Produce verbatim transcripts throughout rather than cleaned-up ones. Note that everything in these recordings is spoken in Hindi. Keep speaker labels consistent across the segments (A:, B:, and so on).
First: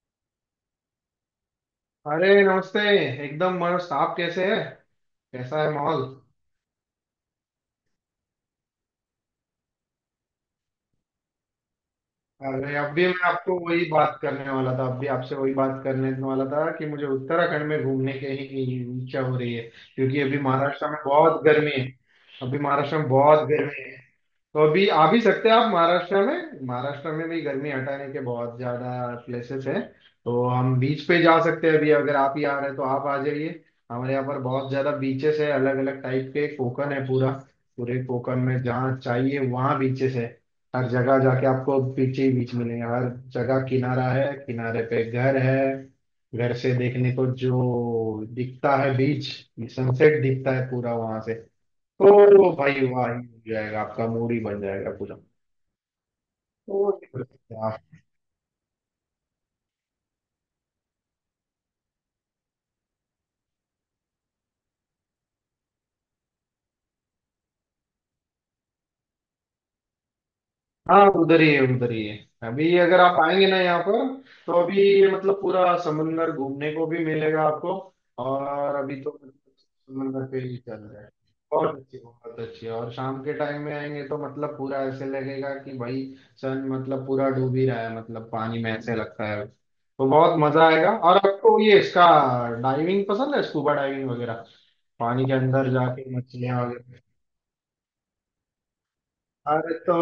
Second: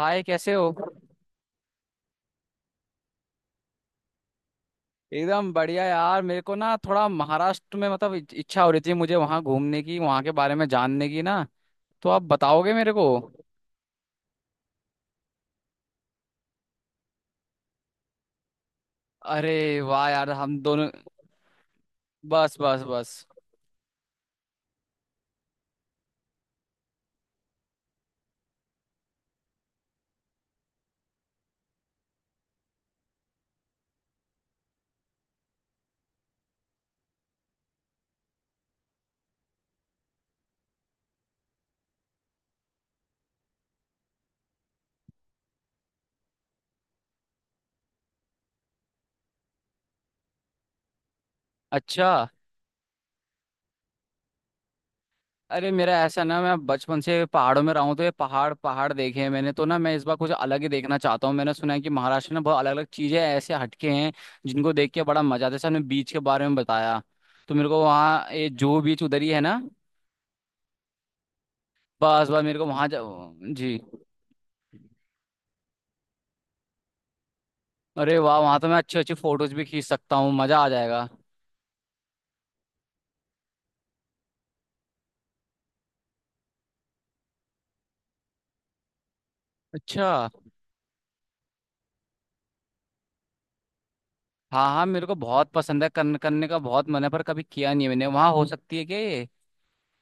A: हाय कैसे हो।
B: अरे नमस्ते। एकदम मस्त, आप कैसे हैं?
A: एकदम
B: कैसा है
A: बढ़िया
B: माहौल?
A: यार, मेरे को ना थोड़ा महाराष्ट्र में मतलब इच- इच्छा हो रही थी, मुझे वहाँ घूमने की, वहाँ के बारे में जानने की ना। तो आप बताओगे
B: अरे
A: मेरे को।
B: अभी मैं आपको वही बात करने वाला था, अभी आपसे वही बात करने वाला था कि मुझे उत्तराखंड में घूमने की ही इच्छा हो
A: अरे
B: रही है।
A: वाह
B: क्योंकि
A: यार,
B: अभी
A: हम दोनों।
B: महाराष्ट्र में बहुत गर्मी है,
A: बस
B: अभी
A: बस
B: महाराष्ट्र में
A: बस।
B: बहुत गर्मी है। तो अभी आ भी सकते हैं आप महाराष्ट्र में, महाराष्ट्र में भी गर्मी हटाने के बहुत ज्यादा प्लेसेस हैं। तो हम बीच पे जा सकते हैं, अभी अगर आप ही आ रहे हैं तो आप आ जाइए। हमारे यहाँ पर बहुत ज्यादा बीचेस है, अलग अलग टाइप के। कोकण है पूरा, पूरे कोकण में जहाँ चाहिए वहाँ बीचेस है। हर जगह जाके आपको बीच ही बीच मिलेंगे, हर जगह किनारा है, किनारे पे घर है। घर से देखने को जो दिखता है बीच, सनसेट दिखता है पूरा वहां से।
A: अच्छा।
B: तो भाई वाह ही हो जाएगा, आपका मूड ही बन जाएगा पूरा।
A: अरे मेरा ऐसा ना, मैं बचपन
B: तो
A: से पहाड़ों में रहा हूँ तो ये पहाड़ पहाड़ देखे हैं मैंने, तो ना मैं इस बार कुछ अलग ही देखना चाहता हूँ। मैंने सुना है कि महाराष्ट्र में बहुत अलग अलग चीजें ऐसे हटके हैं जिनको देख के बड़ा मजा आता है। जैसे आपने बीच के बारे में बताया, तो मेरे को वहाँ, ये जो बीच उधर ही है ना।
B: हाँ, उधर ही है, उधर ही है।
A: बस बस मेरे को
B: अभी
A: वहाँ जा।
B: अगर आप आएंगे ना
A: जी।
B: यहाँ पर, तो अभी ये मतलब पूरा समंदर घूमने को भी मिलेगा आपको।
A: अरे वाह, वहां तो मैं
B: और
A: अच्छे
B: अभी
A: अच्छे
B: तो
A: फोटोज भी खींच सकता
B: समंदर
A: हूँ,
B: पे ही
A: मजा आ
B: चल रहा
A: जाएगा।
B: है, बहुत अच्छी बहुत अच्छी। और शाम के टाइम में आएंगे तो मतलब पूरा ऐसे लगेगा कि भाई सन मतलब पूरा डूब ही रहा है, मतलब पानी में ऐसे लगता है, तो
A: अच्छा।
B: बहुत मजा आएगा। और आपको ये इसका डाइविंग पसंद है, स्कूबा डाइविंग वगैरह?
A: हाँ हाँ, मेरे को
B: पानी के
A: बहुत
B: अंदर
A: पसंद है,
B: जाके
A: करने करने का
B: मछलियां,
A: बहुत मन है पर कभी किया नहीं है मैंने। वहाँ हो सकती है क्या ये?
B: अरे तो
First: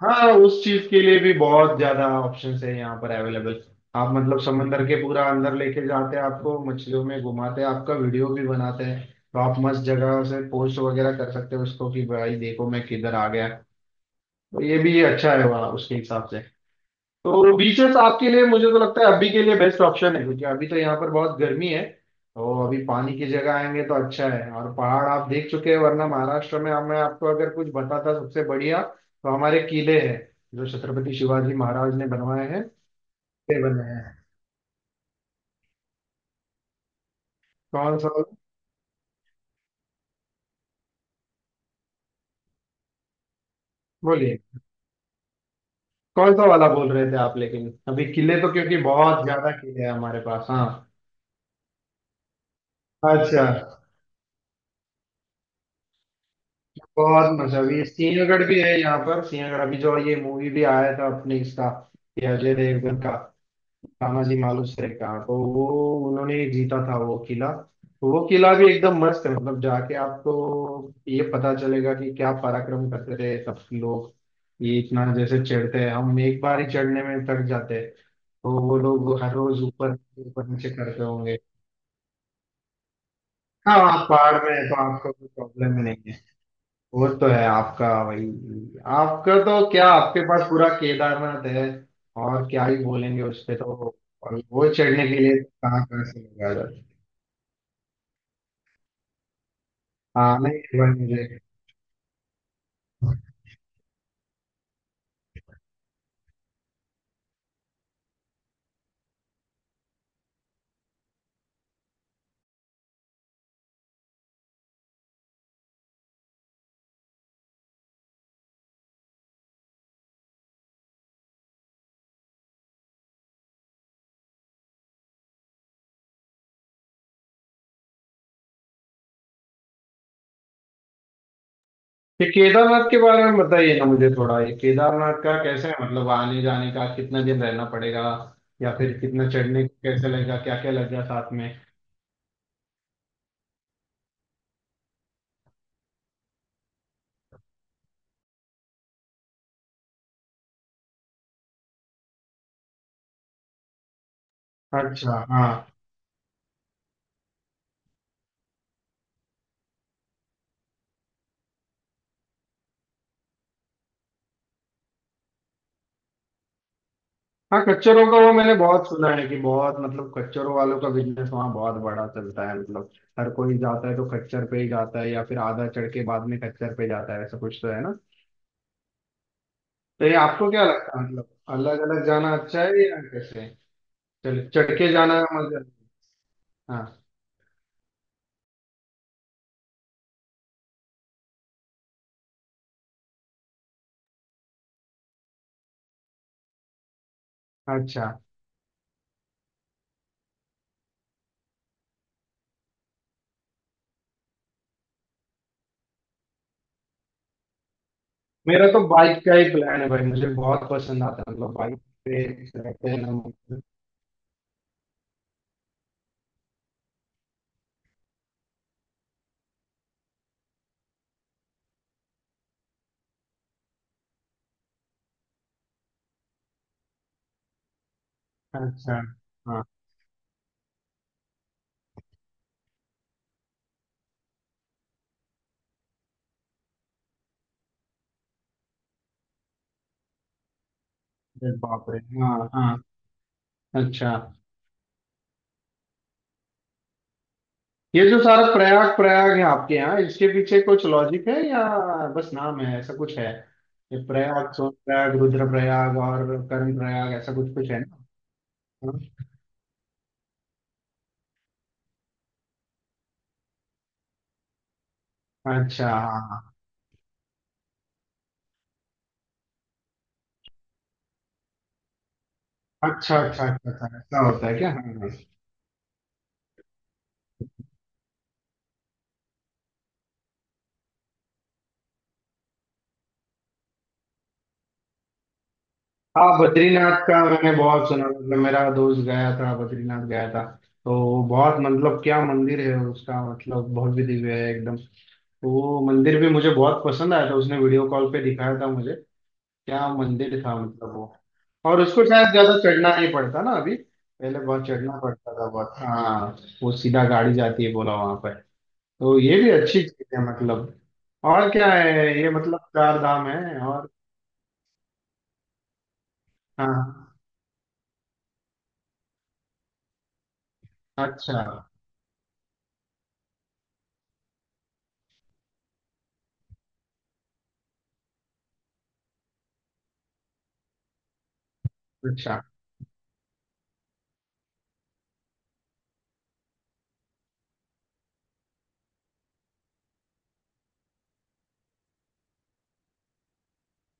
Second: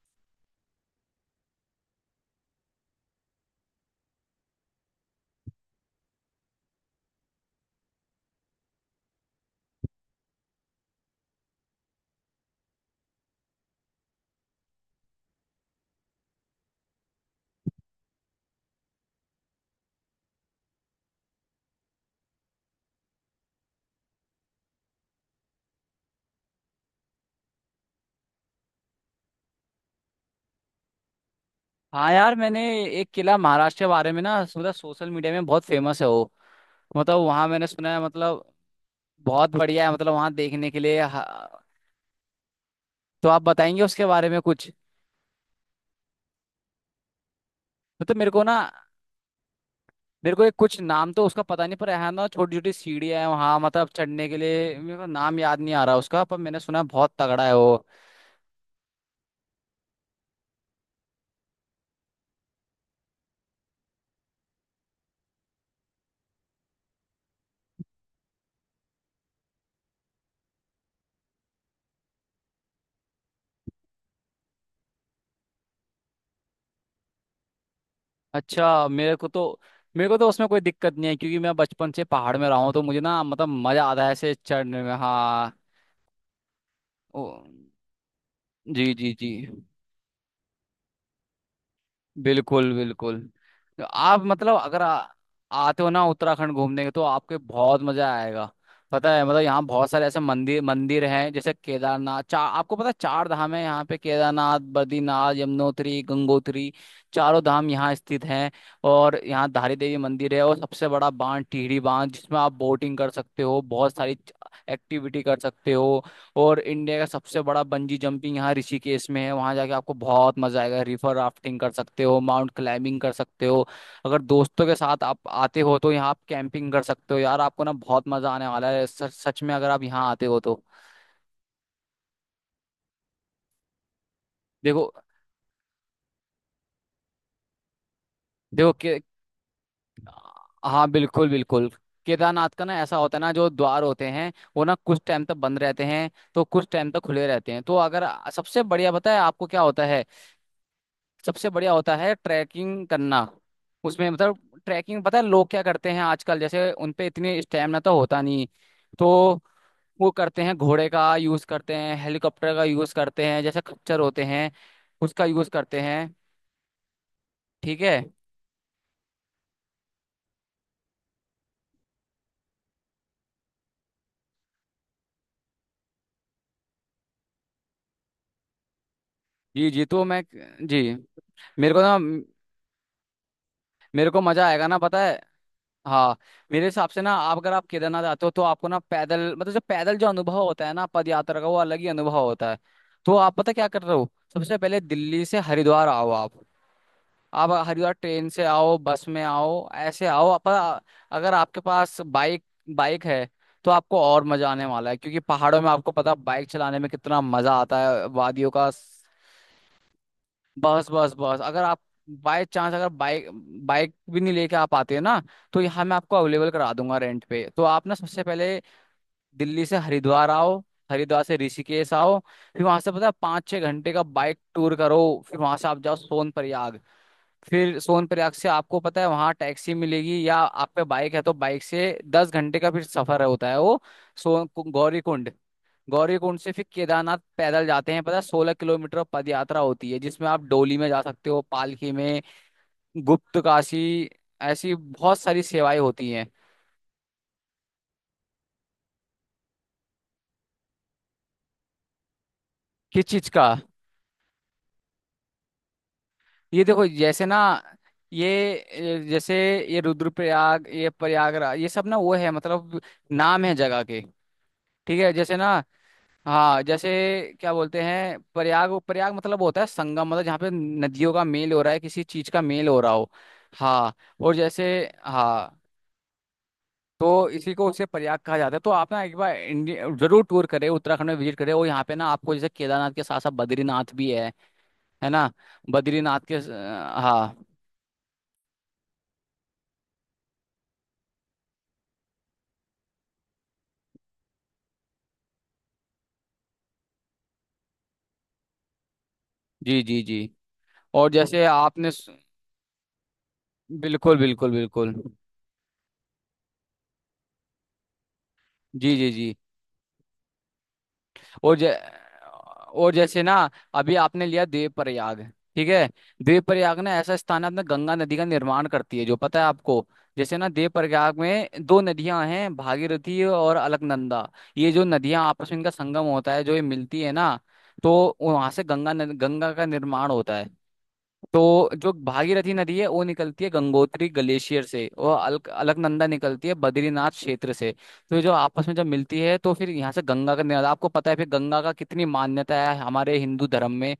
B: हाँ, उस चीज के लिए भी बहुत ज्यादा ऑप्शंस है यहाँ पर अवेलेबल। आप मतलब समंदर के पूरा अंदर लेके जाते हैं आपको, मछलियों में घुमाते हैं, आपका वीडियो भी बनाते हैं। तो आप मस्त जगह से पोस्ट वगैरह कर सकते हो उसको कि भाई देखो मैं किधर आ गया। तो ये भी अच्छा है वहाँ उसके हिसाब से। तो बीचेस आपके लिए मुझे तो लगता है अभी के लिए बेस्ट ऑप्शन है, क्योंकि अभी तो यहाँ पर बहुत गर्मी है। और अभी पानी की जगह आएंगे तो अच्छा है। और पहाड़ आप देख चुके हैं, वरना महाराष्ट्र में हम- मैं आपको अगर कुछ बताता सबसे बढ़िया, तो हमारे किले हैं जो छत्रपति शिवाजी महाराज ने
A: हाँ यार,
B: बनवाए
A: मैंने
B: हैं।
A: एक किला
B: किले
A: महाराष्ट्र
B: बने
A: के बारे
B: हैं।
A: में ना, मतलब सोशल मीडिया में बहुत फेमस है वो। मतलब वहाँ मैंने सुना
B: कौन
A: है,
B: सा?
A: मतलब बहुत बढ़िया है मतलब, वहाँ देखने के लिए। हाँ, तो आप बताएंगे उसके बारे
B: बोलिए,
A: में कुछ?
B: कौन सा वाला बोल रहे थे आप? लेकिन अभी
A: मतलब मेरे
B: किले
A: को
B: तो
A: ना,
B: क्योंकि बहुत ज्यादा किले हैं हमारे
A: मेरे को
B: पास।
A: एक,
B: हाँ,
A: कुछ नाम तो उसका पता नहीं, पर यहाँ ना छोटी छोटी सीढ़ियाँ हैं
B: अच्छा,
A: वहाँ, मतलब चढ़ने के लिए। मेरे को नाम याद नहीं आ रहा उसका, पर मैंने सुना है बहुत
B: बहुत
A: तगड़ा है
B: मजा भी
A: वो।
B: है। सिंहगढ़ भी है यहाँ पर, सिंहगढ़ अभी जो ये मूवी भी आया था अपने इसका, ये अजय देवगन का, तानाजी मालुसरे का, तो वो उन्होंने जीता था वो किला। तो वो किला भी एकदम मस्त है, मतलब जाके आपको ये पता चलेगा कि क्या पराक्रम करते थे सब लोग। ये इतना जैसे चढ़ते हैं, हम एक बार ही चढ़ने में थक जाते हैं, तो वो
A: अच्छा, मेरे
B: लोग
A: को
B: हर
A: तो,
B: रोज ऊपर
A: मेरे को तो
B: ऊपर
A: उसमें कोई
B: नीचे
A: दिक्कत
B: करते
A: नहीं है, क्योंकि
B: होंगे।
A: मैं बचपन से पहाड़ में रहा हूँ तो मुझे ना मतलब
B: हाँ,
A: मजा आता
B: आप
A: है
B: पहाड़
A: ऐसे
B: में है तो
A: चढ़ने में।
B: आपको कोई
A: हाँ।
B: प्रॉब्लम ही नहीं है। वो
A: ओ,
B: तो है आपका वही,
A: जी जी जी।
B: आपका तो क्या, आपके पास पूरा केदारनाथ है, और क्या
A: बिल्कुल
B: ही
A: बिल्कुल।
B: बोलेंगे उस पे। तो
A: तो आप
B: और
A: मतलब
B: वो
A: अगर
B: चढ़ने
A: आ,
B: के लिए
A: आते
B: कहाँ
A: हो
B: कहाँ
A: ना
B: से लोग
A: उत्तराखंड
B: आ जाते
A: घूमने
B: हैं।
A: के, तो आपके बहुत मजा आएगा। पता है, मतलब यहाँ बहुत सारे ऐसे
B: हाँ नहीं,
A: मंदिर
B: एक बार
A: मंदिर हैं।
B: मुझे,
A: जैसे केदारनाथ, चार, आपको पता है चार धाम है यहाँ पे, केदारनाथ, बद्रीनाथ, यमुनोत्री, गंगोत्री। चारों धाम यहाँ स्थित हैं। और यहाँ धारी देवी मंदिर है, और सबसे बड़ा बांध टिहरी बांध, जिसमें आप बोटिंग कर सकते हो, बहुत सारी एक्टिविटी कर सकते हो। और इंडिया का सबसे बड़ा बंजी जंपिंग यहाँ ऋषिकेश में है, वहां जाके आपको बहुत मजा आएगा। रिवर राफ्टिंग कर सकते हो, माउंट क्लाइंबिंग कर सकते हो। अगर दोस्तों के साथ आप आते हो, तो यहाँ आप कैंपिंग कर सकते हो। यार आपको ना बहुत मजा आने वाला है सच सच में, अगर आप यहाँ आते हो तो।
B: ये केदारनाथ के बारे में बताइए ना मुझे थोड़ा, ये
A: देखो
B: केदारनाथ का कैसे है, मतलब आने जाने का, कितना दिन रहना पड़ेगा
A: देखो
B: या
A: के
B: फिर कितना चढ़ने को कैसे लगेगा, क्या क्या
A: हाँ
B: लगेगा
A: बिल्कुल
B: साथ में।
A: बिल्कुल। केदारनाथ का ना ऐसा होता है ना, जो द्वार होते हैं वो ना कुछ टाइम तक बंद रहते हैं, तो कुछ टाइम तक खुले रहते हैं, तो अगर, सबसे बढ़िया पता है आपको क्या होता है? सबसे बढ़िया होता है ट्रैकिंग करना। उसमें मतलब ट्रैकिंग,
B: अच्छा
A: पता है लोग
B: हाँ,
A: क्या करते हैं आजकल, जैसे उन पे इतनी स्टैमिना तो होता नहीं, तो वो करते हैं घोड़े का यूज करते हैं, हेलीकॉप्टर का यूज करते हैं, जैसे खच्चर होते हैं उसका यूज करते हैं।
B: हाँ
A: ठीक है,
B: कच्चरों का वो मैंने बहुत सुना है कि बहुत, मतलब कच्चरों वालों का बिजनेस वहाँ बहुत बड़ा चलता है, मतलब हर कोई जाता है तो खच्चर पे ही जाता है, या फिर आधा चढ़ के बाद में खच्चर पे जाता है, ऐसा कुछ तो है ना।
A: जी जी, तो
B: तो ये
A: मैं,
B: आपको क्या
A: जी,
B: लगता है, मतलब
A: मेरे को
B: अलग
A: ना,
B: अलग जाना अच्छा है या कैसे,
A: मेरे को मजा
B: चल
A: आएगा
B: चढ़
A: ना
B: के
A: पता है।
B: जाना मजा?
A: हाँ, मेरे हिसाब से
B: हाँ,
A: ना, आप अगर आप केदारनाथ आते हो, तो आपको ना पैदल मतलब, जो पैदल जो अनुभव होता है ना पद यात्रा का, वो अलग ही अनुभव होता है। तो आप पता क्या कर रहे हो, सबसे पहले दिल्ली से हरिद्वार आओ आप। आप हरिद्वार
B: अच्छा।
A: ट्रेन से आओ, बस में आओ, ऐसे आओ, पर अगर आपके पास बाइक बाइक है, तो आपको और मजा आने वाला है, क्योंकि पहाड़ों में आपको पता बाइक चलाने में कितना मजा आता है वादियों
B: मेरा
A: का।
B: तो बाइक का ही प्लान है भाई, मुझे बहुत
A: बस
B: पसंद
A: बस
B: आता है,
A: बस,
B: मतलब
A: अगर
B: बाइक
A: आप
B: पे
A: बाय चांस अगर
B: रहते हैं ना
A: बाइक
B: मतलब।
A: बाइक भी नहीं लेके आप आते हैं ना, तो यहाँ मैं आपको अवेलेबल करा दूंगा रेंट पे। तो आप ना, सबसे पहले दिल्ली से हरिद्वार आओ, हरिद्वार से ऋषिकेश आओ, फिर वहां से पता है पाँच छः घंटे का बाइक टूर करो। फिर वहां से आप जाओ सोन प्रयाग। फिर सोन प्रयाग से आपको
B: अच्छा,
A: पता है वहां
B: हाँ।
A: टैक्सी मिलेगी, या आप पे बाइक है तो बाइक से दस घंटे का फिर सफर होता है वो। सोन गौरीकुंड, गौरी कुंड से फिर केदारनाथ पैदल जाते हैं, पता है सोलह किलोमीटर पद यात्रा होती है, जिसमें आप डोली में जा सकते हो,
B: अरे बाप
A: पालकी
B: रे!
A: में।
B: हाँ हाँ।
A: गुप्त काशी,
B: अच्छा,
A: ऐसी बहुत सारी सेवाएं होती हैं।
B: ये जो सारा प्रयाग प्रयाग है आपके यहाँ, इसके पीछे कुछ लॉजिक है या बस नाम है, ऐसा
A: किस
B: कुछ है?
A: चीज का?
B: ये प्रयाग, सोन प्रयाग, रुद्र प्रयाग और
A: ये
B: कर्ण
A: देखो
B: प्रयाग,
A: जैसे
B: ऐसा
A: ना,
B: कुछ कुछ है ना?
A: ये, ये- जैसे, ये रुद्रप्रयाग, ये प्रयागराज, ये सब ना वो है मतलब नाम है जगह के। ठीक है जैसे ना।
B: हाँ। अच्छा, हाँ।
A: हाँ जैसे, क्या बोलते हैं प्रयाग, प्रयाग मतलब होता है संगम, मतलब जहाँ पे नदियों का मेल हो रहा है, किसी चीज का मेल हो रहा हो।
B: अच्छा अच्छा अच्छा
A: हाँ,
B: अच्छा, ऐसा
A: और
B: होता है
A: जैसे,
B: क्या? हाँ हाँ।
A: हाँ, तो इसी को उसे प्रयाग कहा जाता है। तो आप ना एक बार इंडिया जरूर टूर करें, उत्तराखंड में विजिट करें। और यहाँ पे ना आपको जैसे केदारनाथ के साथ साथ बद्रीनाथ भी है है ना? बद्रीनाथ
B: हाँ,
A: के स-
B: बद्रीनाथ का
A: हाँ
B: मैंने बहुत सुना, मतलब मेरा दोस्त गया था, बद्रीनाथ गया था। तो बहुत मतलब क्या मंदिर है उसका, मतलब बहुत भी दिव्य है एकदम। तो वो मंदिर भी मुझे बहुत पसंद आया था, उसने वीडियो कॉल पे दिखाया था मुझे।
A: जी
B: क्या
A: जी जी।
B: मंदिर था मतलब
A: और
B: वो!
A: जैसे
B: और
A: आपने
B: उसको
A: स-
B: शायद ज्यादा चढ़ना नहीं पड़ता ना अभी,
A: बिल्कुल
B: पहले
A: बिल्कुल
B: बहुत
A: बिल्कुल।
B: चढ़ना पड़ता था बहुत, हाँ। वो सीधा गाड़ी जाती है, बोला, वहां पर।
A: जी जी
B: तो
A: जी।
B: ये भी अच्छी चीज है मतलब। और
A: और
B: क्या
A: जै,
B: है ये, मतलब
A: और
B: चार
A: जैसे
B: धाम
A: ना,
B: है और,
A: अभी आपने लिया देव प्रयाग। ठीक है, देव प्रयाग ना
B: हाँ,
A: ऐसा स्थान है, अपना गंगा नदी का निर्माण करती है, जो पता है आपको। जैसे ना देव प्रयाग
B: अच्छा
A: में दो नदियां हैं, भागीरथी और अलकनंदा। ये जो नदियां आपस में इनका संगम होता है, जो ये मिलती है ना, तो वहां से गंगा नद- गंगा का निर्माण होता है। तो जो
B: अच्छा।
A: भागीरथी नदी है वो निकलती है गंगोत्री ग्लेशियर से, और अलक, अलकनंदा निकलती है बद्रीनाथ क्षेत्र से। तो ये जो आपस में जब मिलती है, तो फिर यहाँ से गंगा का निकल, आपको पता है फिर गंगा का कितनी मान्यता है हमारे हिंदू धर्म में।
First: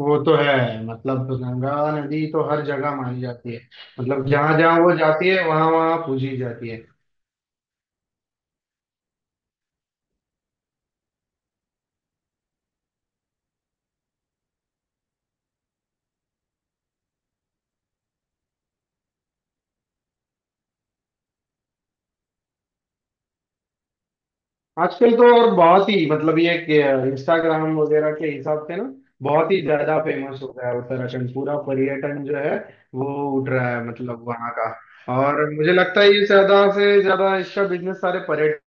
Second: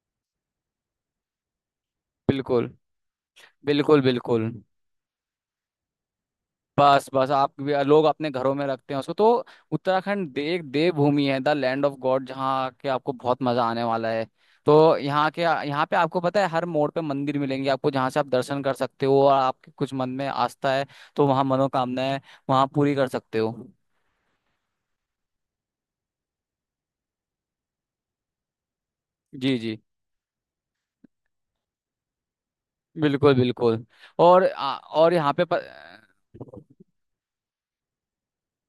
B: वो तो है, मतलब गंगा नदी तो हर
A: बिल्कुल
B: जगह मानी जाती है,
A: बिल्कुल
B: मतलब
A: बिल्कुल।
B: जहां जहां वो जाती है, वहां वहां पूजी जाती है।
A: बस बस, आप भी लोग अपने घरों में रखते हैं उसको तो। उत्तराखंड दे, एक देवभूमि है, द लैंड ऑफ गॉड, जहाँ के आपको बहुत मजा आने वाला है। तो यहाँ के, यहाँ पे आपको पता है हर मोड़ पे मंदिर मिलेंगे आपको, जहाँ से आप दर्शन कर सकते हो, और आपके कुछ मन में आस्था है तो वहाँ मनोकामनाएं वहाँ पूरी कर सकते हो।
B: आजकल तो और बहुत ही मतलब ये इंस्टाग्राम वगैरह के हिसाब से ना बहुत
A: जी
B: ही
A: जी।
B: ज्यादा फेमस हो गया है उत्तराखंड, पूरा पर्यटन जो है वो
A: बिल्कुल
B: उठ रहा
A: बिल्कुल।
B: है मतलब
A: और
B: वहाँ का।
A: आ, और यहाँ पे
B: और
A: प,
B: मुझे लगता है ये ज्यादा से ज्यादा इसका बिजनेस सारे पर्यटन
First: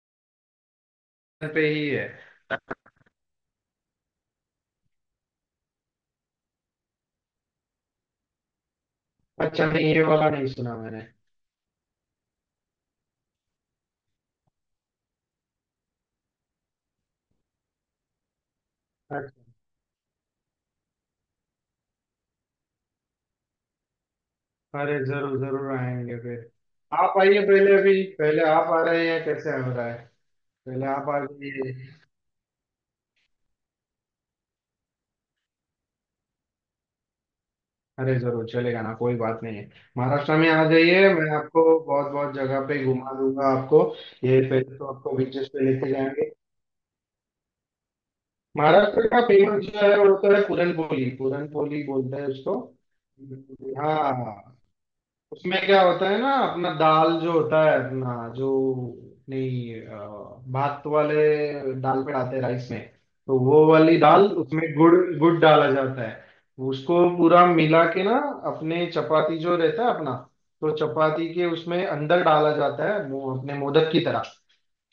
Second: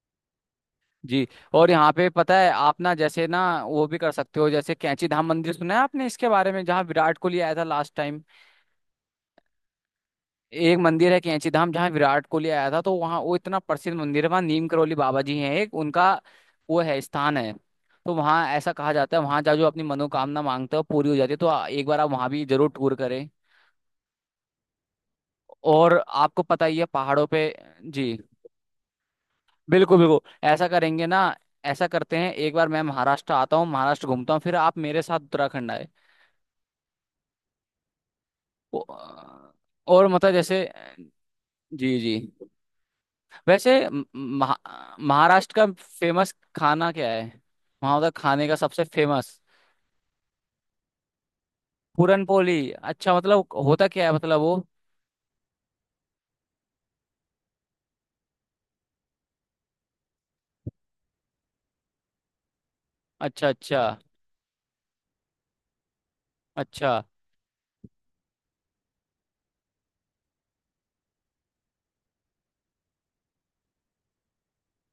A: जी,
B: पे
A: और
B: ही
A: यहाँ
B: है।
A: पे पता है आप ना जैसे ना, वो भी कर सकते हो, जैसे कैंची धाम मंदिर सुना है आपने इसके बारे में, जहाँ विराट कोहली आया था लास्ट टाइम।
B: अच्छा, नहीं, ये वाला नहीं सुना
A: एक
B: मैंने।
A: मंदिर है कैंची धाम, जहाँ विराट कोहली आया था। तो वहाँ वो इतना प्रसिद्ध मंदिर है, वहाँ नीम करोली बाबा जी हैं, एक उनका वो है, स्थान है। तो वहाँ ऐसा कहा जाता है, वहाँ
B: अच्छा,
A: जा जो अपनी मनोकामना मांगते हो पूरी हो जाती है। तो आ- एक बार आप वहाँ भी जरूर टूर करें।
B: अरे जरूर जरूर
A: और
B: आएंगे फिर।
A: आपको पता ही है
B: आप
A: पहाड़ों
B: आइए
A: पे।
B: पहले, अभी
A: जी
B: पहले आप आ रहे हैं, कैसे हो रहा
A: बिल्कुल
B: है?
A: बिल्कुल। ऐसा
B: पहले
A: करेंगे
B: आप आ
A: ना, ऐसा
B: जाइए।
A: करते हैं, एक बार मैं महाराष्ट्र आता हूँ, महाराष्ट्र घूमता हूँ, फिर आप मेरे साथ उत्तराखंड आए।
B: अरे जरूर चलेगा ना, कोई बात
A: वो-
B: नहीं है।
A: और मतलब
B: महाराष्ट्र में
A: जैसे,
B: आ जाइए, मैं आपको
A: जी
B: बहुत
A: जी।
B: बहुत जगह पे घुमा दूंगा
A: वैसे
B: आपको।
A: म-
B: ये
A: महा,
B: पहले तो आपको बीचेस
A: महाराष्ट्र का
B: पे लेके जाएंगे।
A: फेमस खाना क्या है, वहाँ का खाने का सबसे
B: महाराष्ट्र का
A: फेमस?
B: फेमस जो है वो तो है पूरन पोली, पूरन पोली बोलते हैं
A: पूरनपोली,
B: उसको।
A: अच्छा मतलब होता
B: हाँ
A: क्या है, मतलब वो?
B: हाँ। उसमें क्या होता है ना, अपना दाल जो होता है अपना जो, नहीं अ, भात वाले दाल पे डालते हैं, राइस में। तो
A: अच्छा
B: वो
A: अच्छा
B: वाली दाल, उसमें गुड़ गुड़ डाला जाता है, उसको
A: अच्छा।
B: पूरा मिला के ना, अपने चपाती जो रहता है अपना, तो चपाती के उसमें अंदर डाला जाता है वो, अपने मोदक की तरह।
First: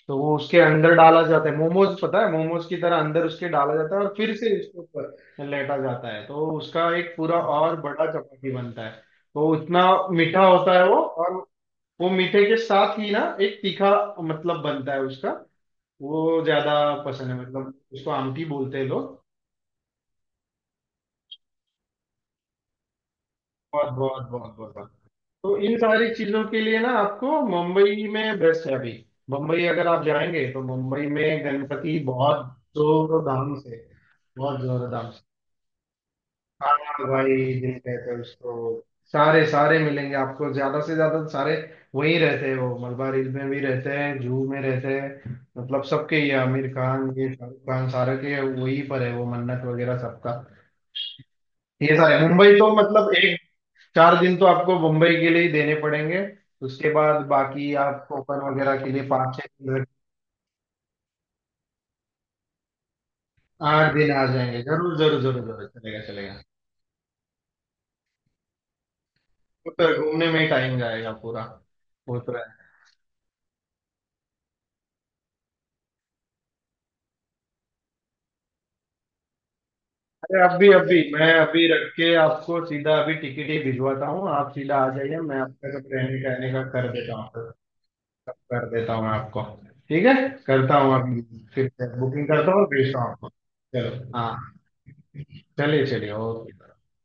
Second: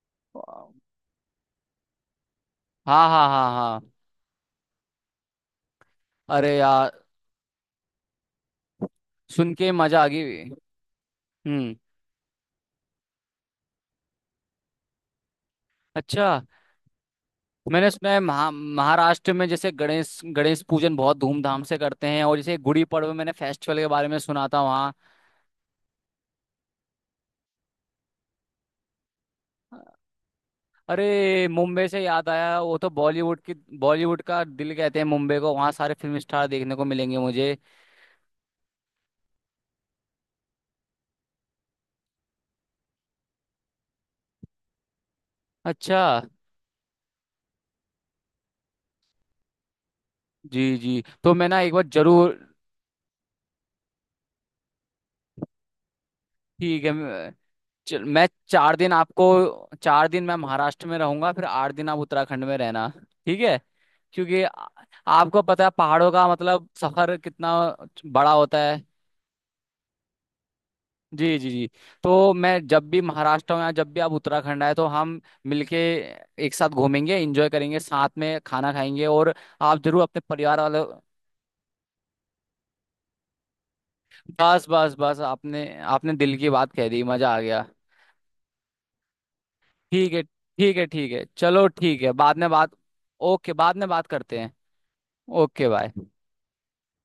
B: तो वो उसके
A: हाँ
B: अंदर डाला जाता है, मोमोज पता है, मोमोज की तरह
A: हाँ
B: अंदर
A: हाँ
B: उसके डाला
A: हाँ।
B: जाता है, और फिर से उसके ऊपर लेटा जाता है, तो
A: अरे
B: उसका
A: यार,
B: एक पूरा और बड़ा चपाती बनता है। तो
A: सुन के
B: उतना
A: मजा आ गई।
B: मीठा होता है वो। और
A: हम्म।
B: वो मीठे के साथ ही ना एक तीखा मतलब बनता है उसका,
A: अच्छा।
B: वो ज्यादा पसंद है, मतलब
A: मैंने सुना
B: उसको
A: है
B: आमटी
A: महा,
B: बोलते हैं लोग।
A: महाराष्ट्र में जैसे गणेश गणेश पूजन बहुत धूमधाम से करते हैं, और जैसे गुड़ी पड़वा, मैंने फेस्टिवल के
B: बहुत
A: बारे में
B: बहुत
A: सुना
B: बहुत
A: था वहाँ।
B: बहुत। तो इन सारी चीजों के लिए ना आपको मुंबई में बेस्ट है अभी, मुंबई अगर आप जाएंगे तो मुंबई में
A: अरे मुंबई
B: गणपति
A: से याद
B: बहुत
A: आया, वो तो
B: जोर
A: बॉलीवुड की,
B: धाम से,
A: बॉलीवुड का
B: बहुत
A: दिल
B: जोर
A: कहते हैं
B: धाम से।
A: मुंबई को, वहाँ सारे फिल्म स्टार देखने
B: हाँ
A: को मिलेंगे
B: भाई,
A: मुझे।
B: दिल कहते हैं उसको। सारे सारे मिलेंगे आपको, ज्यादा से ज्यादा तो सारे वही रहते हैं वो, मलबार हिल में भी रहते हैं, जूहू में रहते हैं, मतलब
A: अच्छा।
B: सबके, ये आमिर खान, ये शाहरुख खान, सारे के वही पर है वो मन्नत वगैरह सबका।
A: जी जी, तो मैं ना एक बार
B: ये सारे
A: जरूर।
B: मुंबई तो मतलब एक चार दिन तो आपको मुंबई के लिए ही देने पड़ेंगे।
A: ठीक है,
B: उसके बाद
A: मैं
B: बाकी
A: चल-
B: आप
A: मैं
B: कोकण
A: चार
B: वगैरह
A: दिन
B: के लिए
A: आपको,
B: पाँच छह दिन।
A: चार दिन मैं महाराष्ट्र में रहूंगा, फिर आठ दिन आप उत्तराखंड में रहना। ठीक है?
B: आठ दिन आ
A: क्योंकि
B: जाएंगे,
A: आ-
B: जरूर जरूर
A: आपको
B: जरूर
A: पता है
B: जरूर, चलेगा
A: पहाड़ों का
B: चलेगा।
A: मतलब सफर कितना बड़ा होता है।
B: वो तो घूमने में ही टाइम जाएगा
A: जी
B: पूरा।
A: जी जी।
B: वो
A: तो
B: तो है।
A: मैं जब भी महाराष्ट्र हूँ या जब भी आप उत्तराखंड आए, तो हम मिलके एक साथ घूमेंगे, एंजॉय करेंगे, साथ में खाना खाएंगे, और आप जरूर अपने
B: अरे
A: परिवार
B: अभी
A: वालों,
B: अभी मैं अभी रख के आपको सीधा अभी टिकट ही भिजवाता हूँ, आप
A: बस
B: सीधा आ
A: बस बस,
B: जाइए, मैं
A: आपने
B: आपका सब
A: आपने
B: रहने
A: दिल की
B: कहने का
A: बात कह
B: कर
A: दी,
B: देता
A: मजा आ
B: हूँ,
A: गया।
B: कर देता हूँ आपको। ठीक
A: ठीक
B: है,
A: है ठीक
B: करता
A: है
B: हूँ
A: ठीक
B: अभी,
A: है, चलो
B: फिर
A: ठीक है,
B: बुकिंग
A: बाद में
B: करता हूँ और
A: बात,
B: भेजता हूँ आपको।
A: ओके बाद में बात
B: चलो
A: करते हैं।
B: हाँ,
A: ओके
B: चलिए
A: बाय।
B: चलिए, ओके।